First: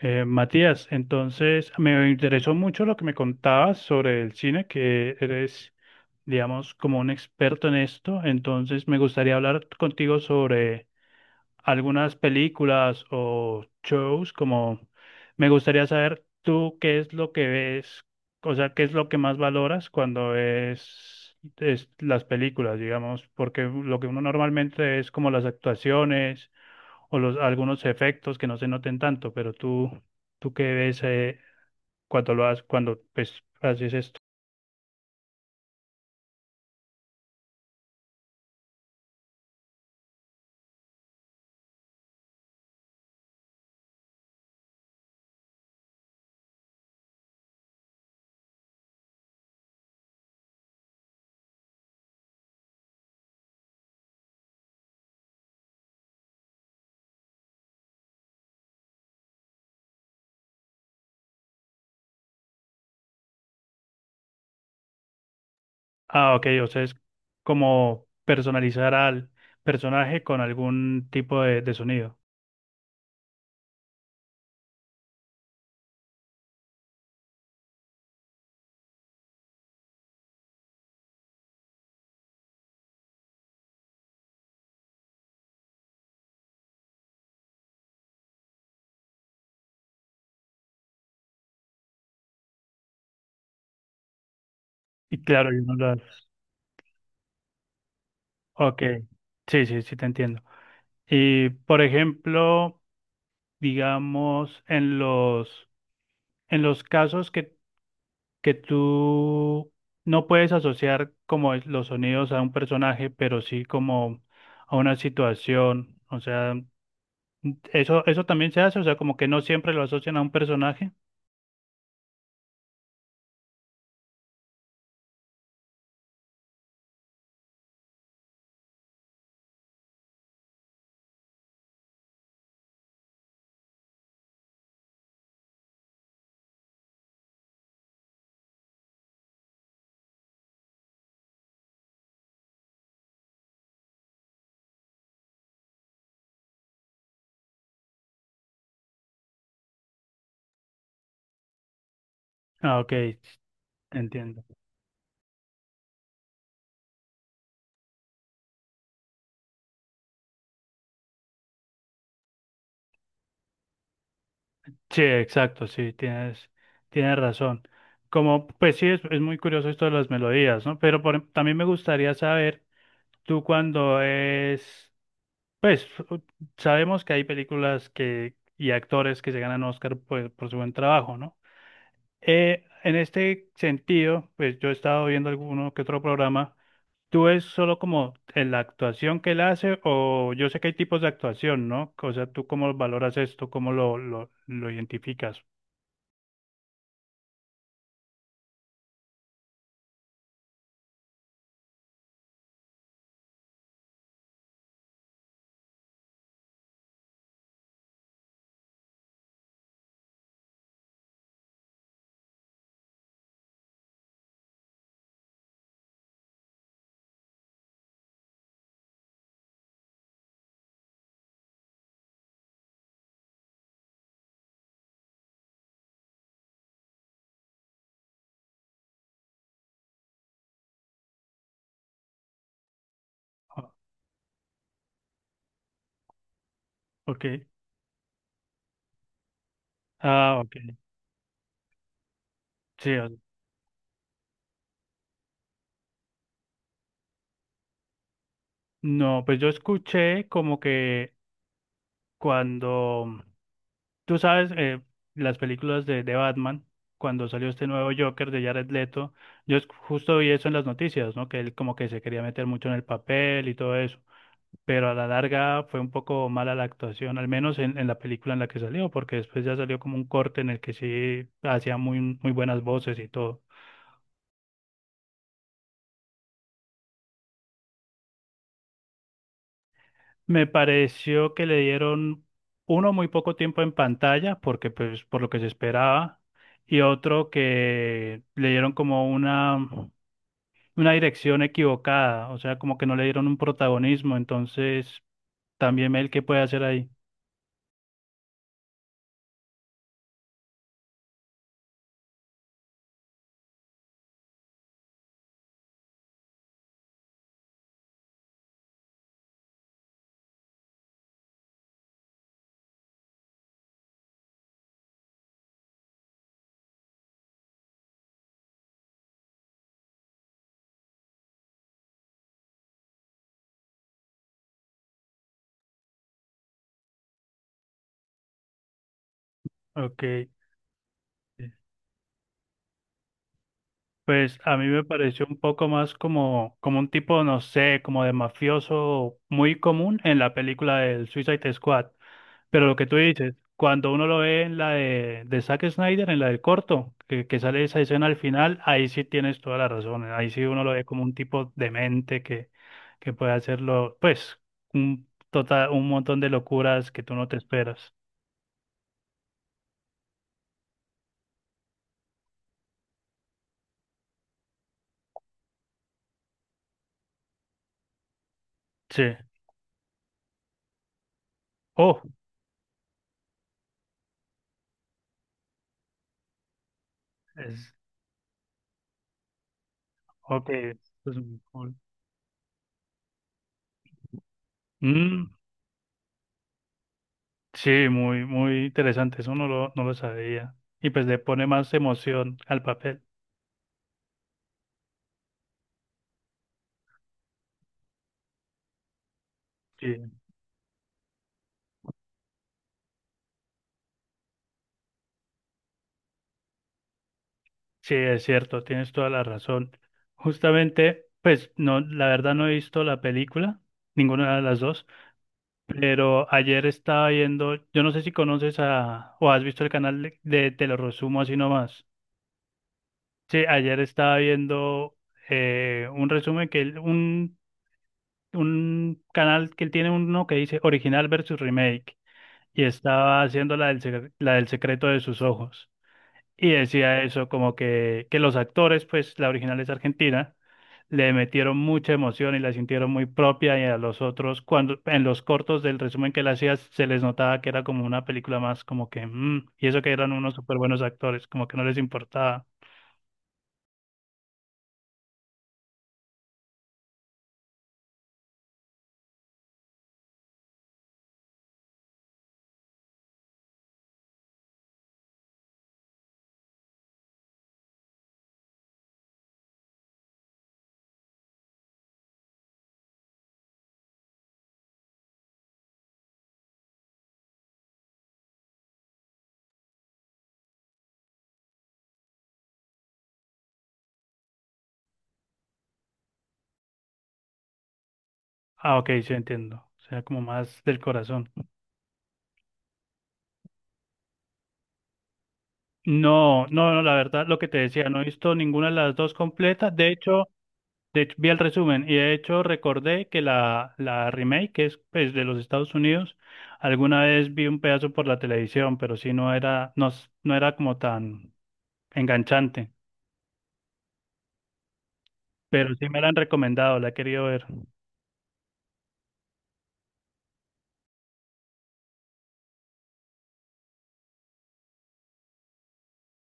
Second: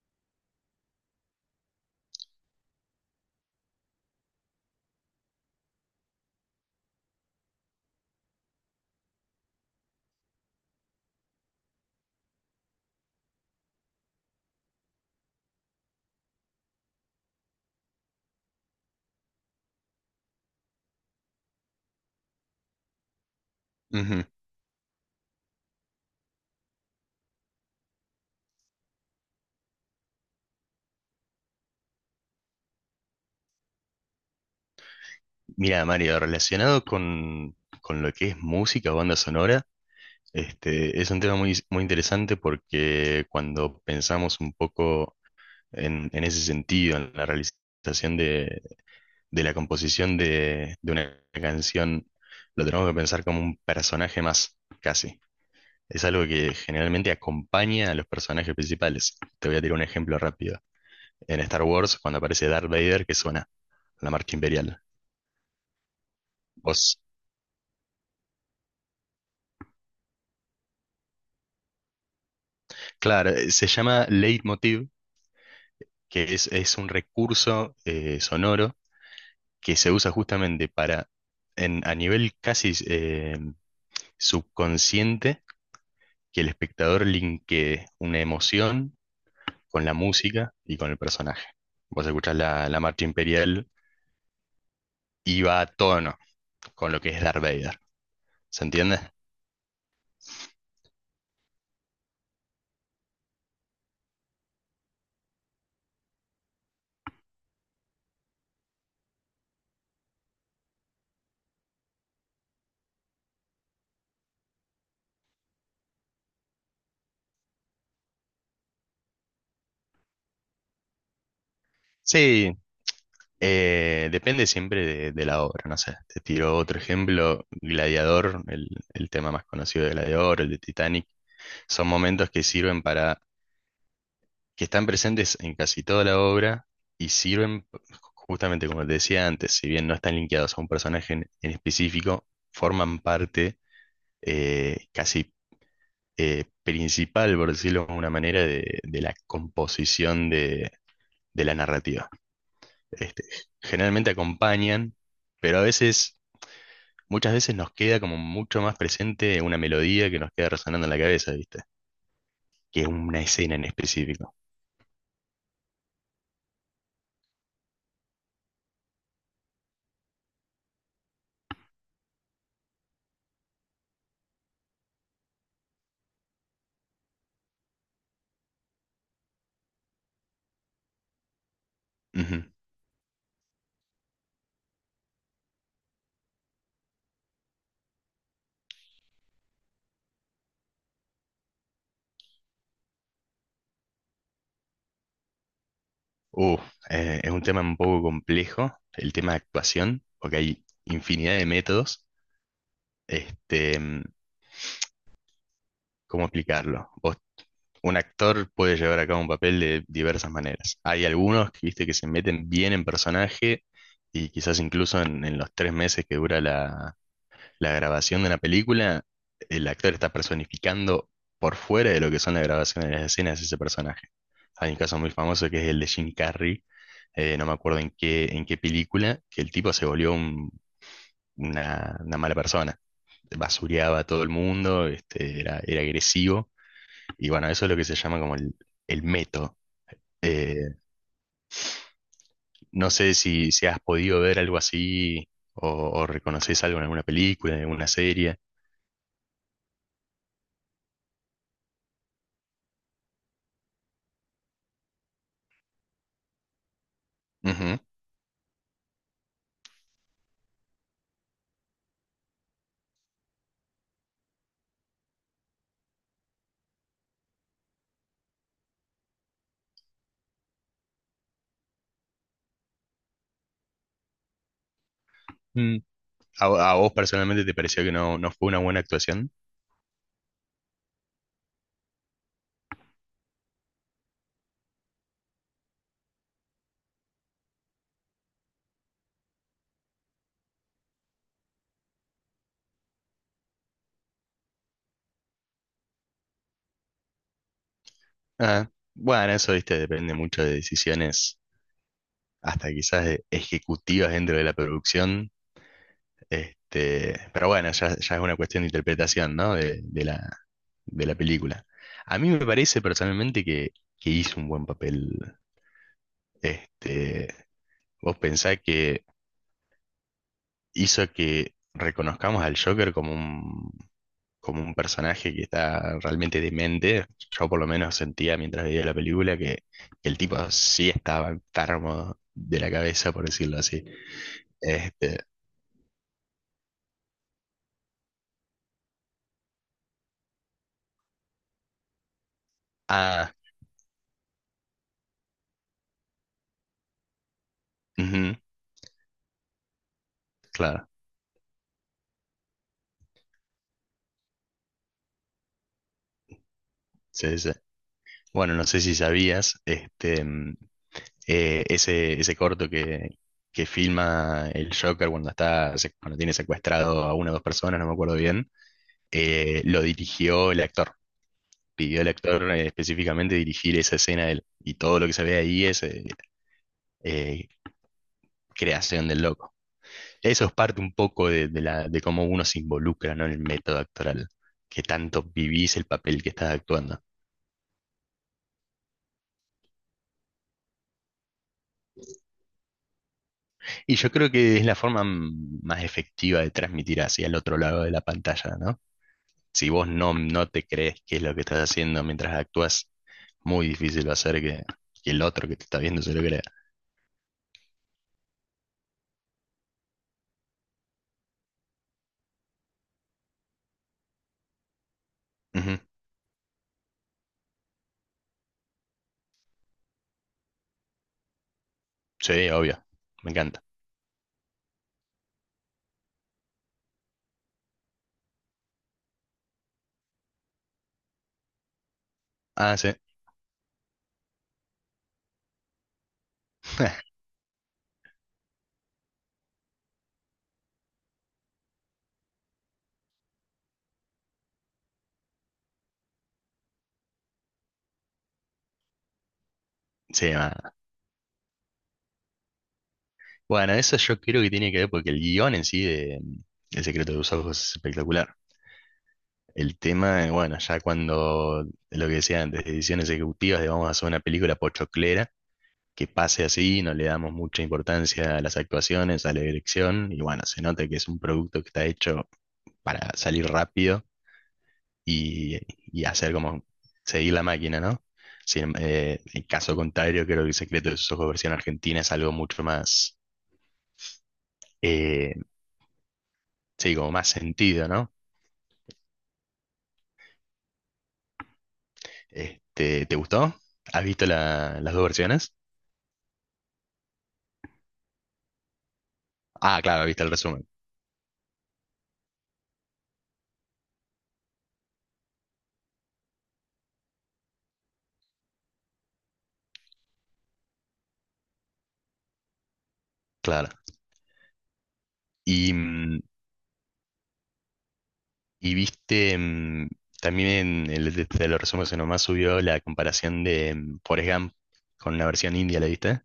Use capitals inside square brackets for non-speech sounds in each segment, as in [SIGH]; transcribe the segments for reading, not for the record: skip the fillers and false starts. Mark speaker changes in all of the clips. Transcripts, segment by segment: Speaker 1: Matías, entonces me interesó mucho lo que me contabas sobre el cine, que eres, digamos, como un experto en esto. Entonces me gustaría hablar contigo sobre algunas películas o shows, como me gustaría saber tú qué es lo que ves, o sea, qué es lo que más valoras cuando es las películas, digamos, porque lo que uno
Speaker 2: Ujú.
Speaker 1: normalmente es como las actuaciones o los algunos efectos que no se noten tanto, pero tú qué ves cuando lo haces, cuando pues haces esto.
Speaker 2: Mira, Mario, relacionado con lo que es música o banda sonora, es un tema muy, muy interesante porque cuando pensamos un poco en, ese sentido, en la realización de, la composición de una canción, lo tenemos que pensar como un personaje más, casi. Es algo que generalmente acompaña a los personajes principales. Te voy a tirar un ejemplo rápido. En Star Wars, cuando aparece Darth Vader, que suena la marcha imperial.
Speaker 1: Ah, ok, o sea, es
Speaker 2: ¿Vos
Speaker 1: como personalizar al personaje con algún tipo de sonido.
Speaker 2: Claro, se llama leitmotiv, que es un recurso sonoro que se usa justamente a nivel casi subconsciente, que el espectador linkee una emoción con la música y con el personaje. Vos escuchás la marcha imperial
Speaker 1: Y
Speaker 2: y
Speaker 1: claro, yo
Speaker 2: va a
Speaker 1: no lo.
Speaker 2: tono con lo que es Darth Vader. ¿Se
Speaker 1: Ok,
Speaker 2: entiende?
Speaker 1: sí, sí, sí, te entiendo. Y por ejemplo, digamos, en los casos que tú no puedes asociar los sonidos a un personaje, pero sí como a una situación, o sea, eso también se hace, o sea, como que no siempre lo asocian a un personaje.
Speaker 2: Sí, depende siempre de la obra, no sé. Te tiro otro ejemplo, Gladiador, el tema más conocido de Gladiador, el de Titanic. Son momentos que sirven para, que están presentes en casi toda la obra y sirven, justamente como te decía antes, si bien no están linkeados a un personaje en específico, forman parte casi principal, por decirlo de una manera, de la composición de la narrativa.
Speaker 1: Ah, ok,
Speaker 2: Este, generalmente
Speaker 1: entiendo.
Speaker 2: acompañan, pero a veces, muchas veces nos queda como mucho más presente una melodía que nos queda resonando en la cabeza, ¿viste? Que una escena en específico.
Speaker 1: Sí, exacto, sí, tienes razón. Como, pues sí, es muy curioso esto de las melodías, ¿no? Pero también me gustaría saber. Tú cuando es, pues u- sabemos que hay películas que y actores que se ganan Oscar pues, por su buen trabajo, ¿no?
Speaker 2: Ujú.
Speaker 1: En este sentido, pues yo he estado viendo alguno que otro programa. ¿Tú es solo como en la actuación que él hace o yo sé que hay tipos de actuación, ¿no? O sea, ¿tú cómo valoras esto? ¿Cómo lo identificas?
Speaker 2: Uh, es un tema un poco complejo, el tema de actuación, porque hay infinidad de métodos. Este, mm, ¿Cómo explicarlo? Un actor puede llevar a cabo un papel de diversas maneras. Hay algunos que, viste, que se meten bien en personaje y quizás incluso en los 3 meses que dura la grabación de una película, el actor está personificando por fuera de lo que son la grabación de las escenas ese personaje. Hay un caso muy famoso que es el de Jim Carrey, no me acuerdo en qué película, que el tipo se volvió una mala persona.
Speaker 1: Ah,
Speaker 2: Basureaba a todo el mundo, era agresivo, y
Speaker 1: ok.
Speaker 2: bueno, eso es lo que se llama como el meto.
Speaker 1: Ah, ok.
Speaker 2: Eh,
Speaker 1: Sí,
Speaker 2: no sé si has podido ver algo así o reconoces algo en alguna película, en alguna serie.
Speaker 1: no, pues yo escuché como que cuando tú sabes, las películas de Batman, cuando salió este nuevo Joker de Jared Leto, justo vi eso en las noticias, ¿no? Que él como que se quería meter mucho en el papel y todo eso, pero a la larga fue un poco mala la actuación, al menos en la película en la que salió, porque después ya salió como un corte en el que sí hacía muy, muy buenas voces y todo.
Speaker 2: Ujú. ¿A, a vos personalmente te pareció que no fue una buena actuación?
Speaker 1: Me pareció que le dieron uno muy poco tiempo en pantalla, porque pues por lo que se esperaba, y otro que le dieron como una dirección equivocada, o sea, como que no le dieron un protagonismo, entonces también él qué puede hacer ahí.
Speaker 2: Ah, bueno, eso, viste, depende mucho de decisiones, hasta quizás de ejecutivas dentro de la producción. Pero bueno, ya es una cuestión de interpretación, ¿no? De la película. A mí me parece personalmente que hizo un buen papel. Este, vos pensás que hizo que reconozcamos al Joker como un personaje que está realmente demente. Yo por lo menos sentía mientras veía la película que el
Speaker 1: Ok.
Speaker 2: tipo sí estaba enfermo de la cabeza, por decirlo así.
Speaker 1: Pues a mí me
Speaker 2: Este,
Speaker 1: pareció un poco más como, como un tipo, no sé, como de mafioso muy común en la película del Suicide Squad. Pero lo que tú
Speaker 2: ah,
Speaker 1: dices, cuando uno lo ve en la de Zack Snyder, en la del corto, que sale esa escena al
Speaker 2: ujú,
Speaker 1: final, ahí sí tienes toda la razón. ¿Eh? Ahí sí uno lo ve
Speaker 2: claro,
Speaker 1: como un tipo demente que puede hacerlo, pues, un, total, un montón de locuras que tú no te
Speaker 2: sí, sí.
Speaker 1: esperas.
Speaker 2: Bueno, no sé si sabías, ese corto que filma el Joker cuando tiene secuestrado a una o dos personas, no me acuerdo bien,
Speaker 1: Sí.
Speaker 2: lo dirigió el actor
Speaker 1: Oh,
Speaker 2: pidió al actor específicamente dirigir esa escena de él. Y todo lo que se ve ahí es, eh,
Speaker 1: es,
Speaker 2: creación del loco. Eso
Speaker 1: ok.
Speaker 2: es parte un
Speaker 1: Eso
Speaker 2: poco de, de
Speaker 1: cool.
Speaker 2: la, de cómo uno se involucra, ¿no? En el método actoral, que tanto
Speaker 1: Mm,
Speaker 2: vivís el papel que estás actuando.
Speaker 1: sí, muy, muy interesante. Eso no lo sabía. Y pues le pone más emoción al papel.
Speaker 2: Y yo creo que es la forma más efectiva de transmitir hacia el otro lado de la pantalla, ¿no? Si vos
Speaker 1: Sí.
Speaker 2: no te crees qué es lo que estás haciendo mientras actúas, muy difícil va a ser que el otro que te está viendo se lo crea.
Speaker 1: Sí, es cierto, tienes toda la razón. Justamente, pues no, la verdad no he visto la película, ninguna de las dos,
Speaker 2: Ujú.
Speaker 1: pero ayer estaba viendo, yo no sé si conoces a o has visto el canal de Te lo resumo así nomás.
Speaker 2: Sí, obvio, me
Speaker 1: Sí,
Speaker 2: encanta.
Speaker 1: ayer estaba viendo un resumen un canal que él tiene uno que dice original versus remake y
Speaker 2: Ah, sí.
Speaker 1: estaba haciendo la del secreto de sus ojos. Y decía
Speaker 2: [LAUGHS]
Speaker 1: eso, como que los actores, pues la original es argentina, le metieron mucha emoción y la sintieron muy propia y a los otros, cuando en los cortos del resumen que le hacías, se les notaba que era como una película más, como que, mm, y eso que eran
Speaker 2: Sí,
Speaker 1: unos súper
Speaker 2: ma-
Speaker 1: buenos actores, como que no les importaba.
Speaker 2: Bueno, eso yo creo que tiene que ver porque el guión en sí de El secreto de los ojos es espectacular. El tema, bueno, ya cuando lo que decía antes, decisiones ejecutivas de vamos a hacer una película pochoclera, que pase así, no le damos mucha importancia a las actuaciones, a la dirección, y bueno, se nota que es un producto que está hecho para salir rápido y, y hacer como seguir la máquina, ¿no? Sin, en caso contrario, creo que El secreto de sus ojos versión argentina es algo mucho más, eh, sí, como más sentido, ¿no?
Speaker 1: Ah, ok, sí entiendo. O sea, como más del corazón.
Speaker 2: ¿Te gustó? ¿Has visto las dos versiones?
Speaker 1: No, no, no, la verdad, lo que te decía, no he visto ninguna de las dos completas.
Speaker 2: Ah,
Speaker 1: De
Speaker 2: claro, viste
Speaker 1: hecho,
Speaker 2: el resumen,
Speaker 1: de hecho, vi el resumen y de hecho recordé que la remake, que es pues, de los Estados Unidos, alguna vez vi un pedazo por la televisión, pero sí no era, no, no era como tan enganchante.
Speaker 2: claro. Y,
Speaker 1: Pero sí me la han
Speaker 2: mm,
Speaker 1: recomendado, la he querido ver.
Speaker 2: y viste, también en el, de los resúmenes nomás subió la comparación de Forrest Gump con una versión india, ¿la viste?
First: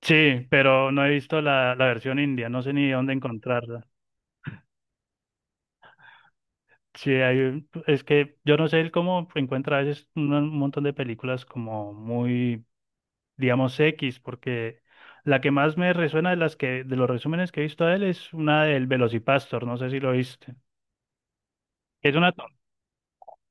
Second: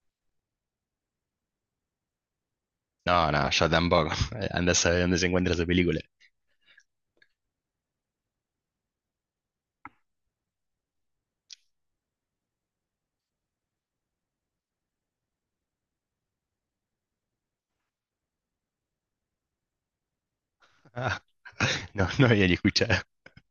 Speaker 1: Sí, pero no he visto la versión india, no sé ni dónde
Speaker 2: No, no, yo
Speaker 1: encontrarla.
Speaker 2: tampoco. [LAUGHS] Anda a saber dónde se encuentra esa película.
Speaker 1: Sí, hay, es que yo no sé el cómo encuentra a veces un montón de películas como muy digamos, X, porque la que más me resuena de las de los resúmenes que he visto de él es una del Velocipastor, no sé si lo viste.
Speaker 2: Ah, [LAUGHS] no,
Speaker 1: Es
Speaker 2: no
Speaker 1: una,
Speaker 2: había ni escuchado.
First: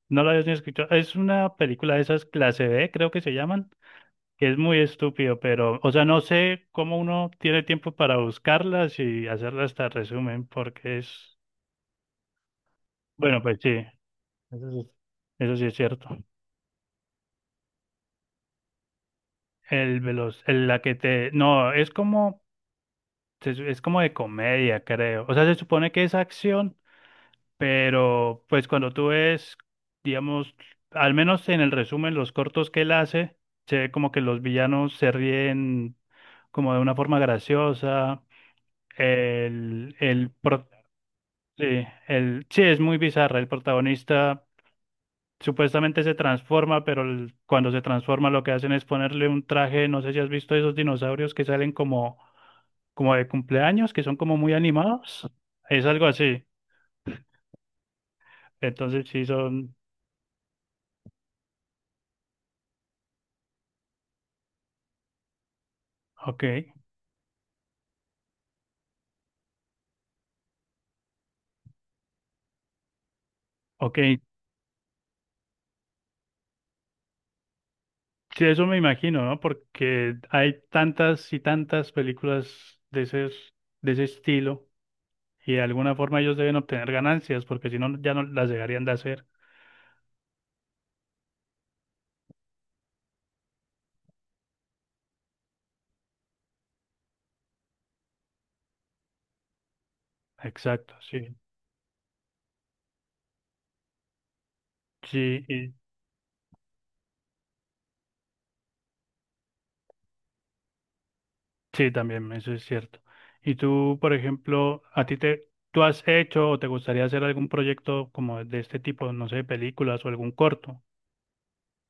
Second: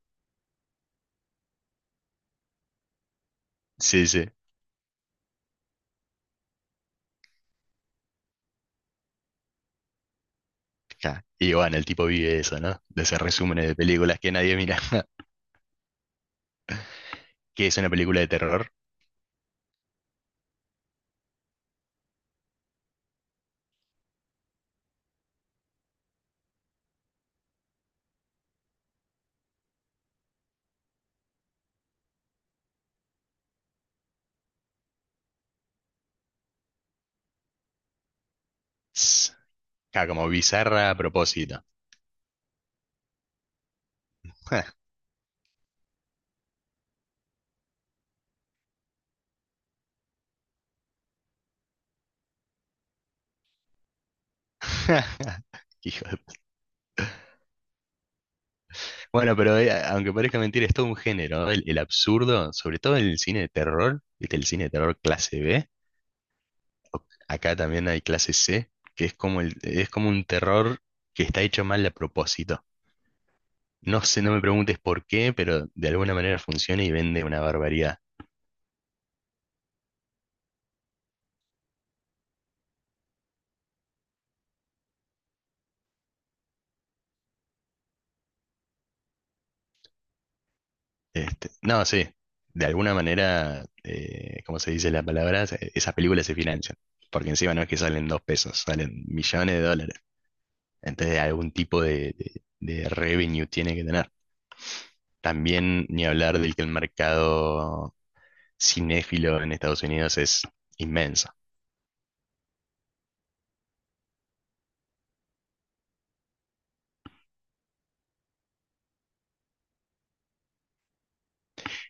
Speaker 1: no lo habías ni escuchado, es una película de esas clase B, creo que se llaman,
Speaker 2: Sí, sí.
Speaker 1: que es muy estúpido, pero, o sea, no sé cómo uno tiene tiempo para buscarlas y hacerlas hasta resumen, porque
Speaker 2: Ja.
Speaker 1: es,
Speaker 2: Y bueno, el tipo vive eso, ¿no? De hacer
Speaker 1: bueno, pues
Speaker 2: resúmenes
Speaker 1: sí,
Speaker 2: de películas que nadie
Speaker 1: eso
Speaker 2: mira.
Speaker 1: sí,
Speaker 2: [LAUGHS]
Speaker 1: eso sí es cierto.
Speaker 2: ¿Qué es una película de terror?
Speaker 1: La que te, no, es como, es como de comedia, creo. O sea, se supone que es acción. Pero pues cuando tú ves, digamos, al menos en el resumen, los cortos que él hace, se ve como que los villanos se ríen como de una forma graciosa.
Speaker 2: Tss,
Speaker 1: El,
Speaker 2: ja, como
Speaker 1: el, pro-
Speaker 2: bizarra a propósito.
Speaker 1: sí, sí, es muy bizarra. El protagonista
Speaker 2: [LAUGHS]
Speaker 1: supuestamente se transforma, pero cuando se transforma lo que hacen es ponerle un traje, no sé si has visto esos dinosaurios que salen como, como de cumpleaños, que son como muy animados.
Speaker 2: [LAUGHS]
Speaker 1: Es algo
Speaker 2: Hijo de-
Speaker 1: así. Entonces sí
Speaker 2: Bueno, pero
Speaker 1: son,
Speaker 2: aunque parezca mentira, es todo un género, ¿no? El absurdo, sobre todo en el cine de terror, ¿viste? El cine de terror clase B,
Speaker 1: ok.
Speaker 2: acá también hay clase C, que es como, es como un terror que está hecho mal a propósito.
Speaker 1: Ok,
Speaker 2: No sé, no me preguntes por qué, pero de alguna manera funciona y vende una barbaridad.
Speaker 1: sí, eso me imagino, ¿no? Porque hay tantas y tantas películas de ese estilo y de alguna forma ellos deben obtener ganancias porque si no ya no las dejarían de hacer.
Speaker 2: No, sí, de alguna manera, ¿cómo se dice la palabra? Esas películas se financian, porque encima no es que salen 2 pesos, salen millones de dólares.
Speaker 1: Exacto,
Speaker 2: Entonces
Speaker 1: sí.
Speaker 2: algún tipo de revenue tiene que tener.
Speaker 1: Sí,
Speaker 2: También ni hablar del que el mercado cinéfilo en Estados Unidos es inmenso.
Speaker 1: sí, también, eso es cierto. Y tú, por ejemplo, tú has hecho o te gustaría hacer algún proyecto como de este tipo, no sé, películas o algún corto.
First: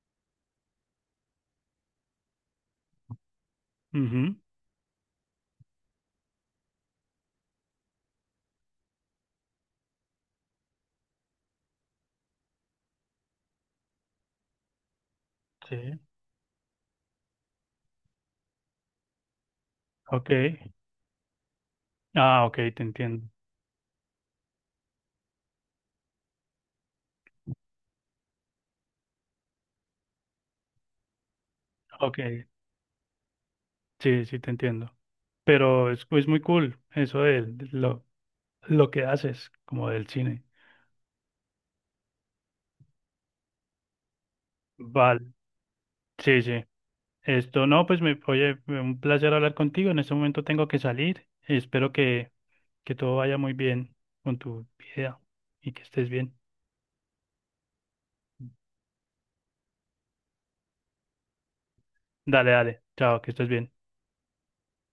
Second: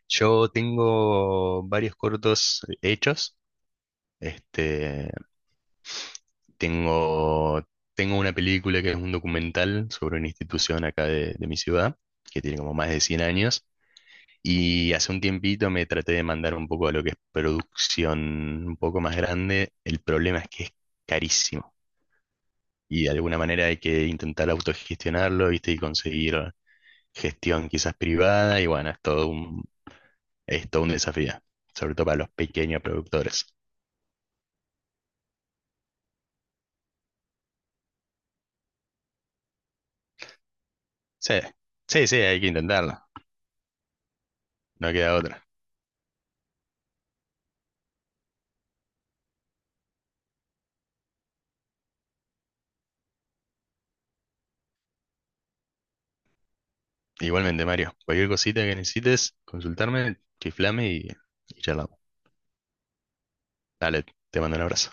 Speaker 2: Yo tengo varios cortos hechos.
Speaker 1: Ujú,
Speaker 2: Este, tengo, tengo una película que es un documental sobre una institución acá de mi ciudad, que tiene como más de 100 años. Y hace un tiempito me
Speaker 1: sí,
Speaker 2: traté de mandar un poco a lo que es producción un poco más grande. El
Speaker 1: ok.
Speaker 2: problema es que es carísimo.
Speaker 1: Ah, ok, te
Speaker 2: Y de
Speaker 1: entiendo.
Speaker 2: alguna manera hay que intentar autogestionarlo, ¿viste? Y conseguir gestión quizás privada y bueno, es todo un desafío, sobre todo para
Speaker 1: Ok,
Speaker 2: los pequeños productores.
Speaker 1: sí, sí, te entiendo. Pero es muy cool eso de, lo, lo que haces, como del cine.
Speaker 2: Sí, sí, sí, hay que intentarlo, no queda
Speaker 1: Vale,
Speaker 2: otra.
Speaker 1: sí, sí. Esto no, pues me, oye, fue un placer hablar contigo. En este momento tengo que salir. Espero que todo vaya muy bien con tu vida y que estés bien.
Speaker 2: Igualmente, Mario, cualquier cosita que necesites, consultarme, chiflame y charlamos.
Speaker 1: Dale, dale. Chao, que estés bien.
Speaker 2: Dale, te mando un abrazo.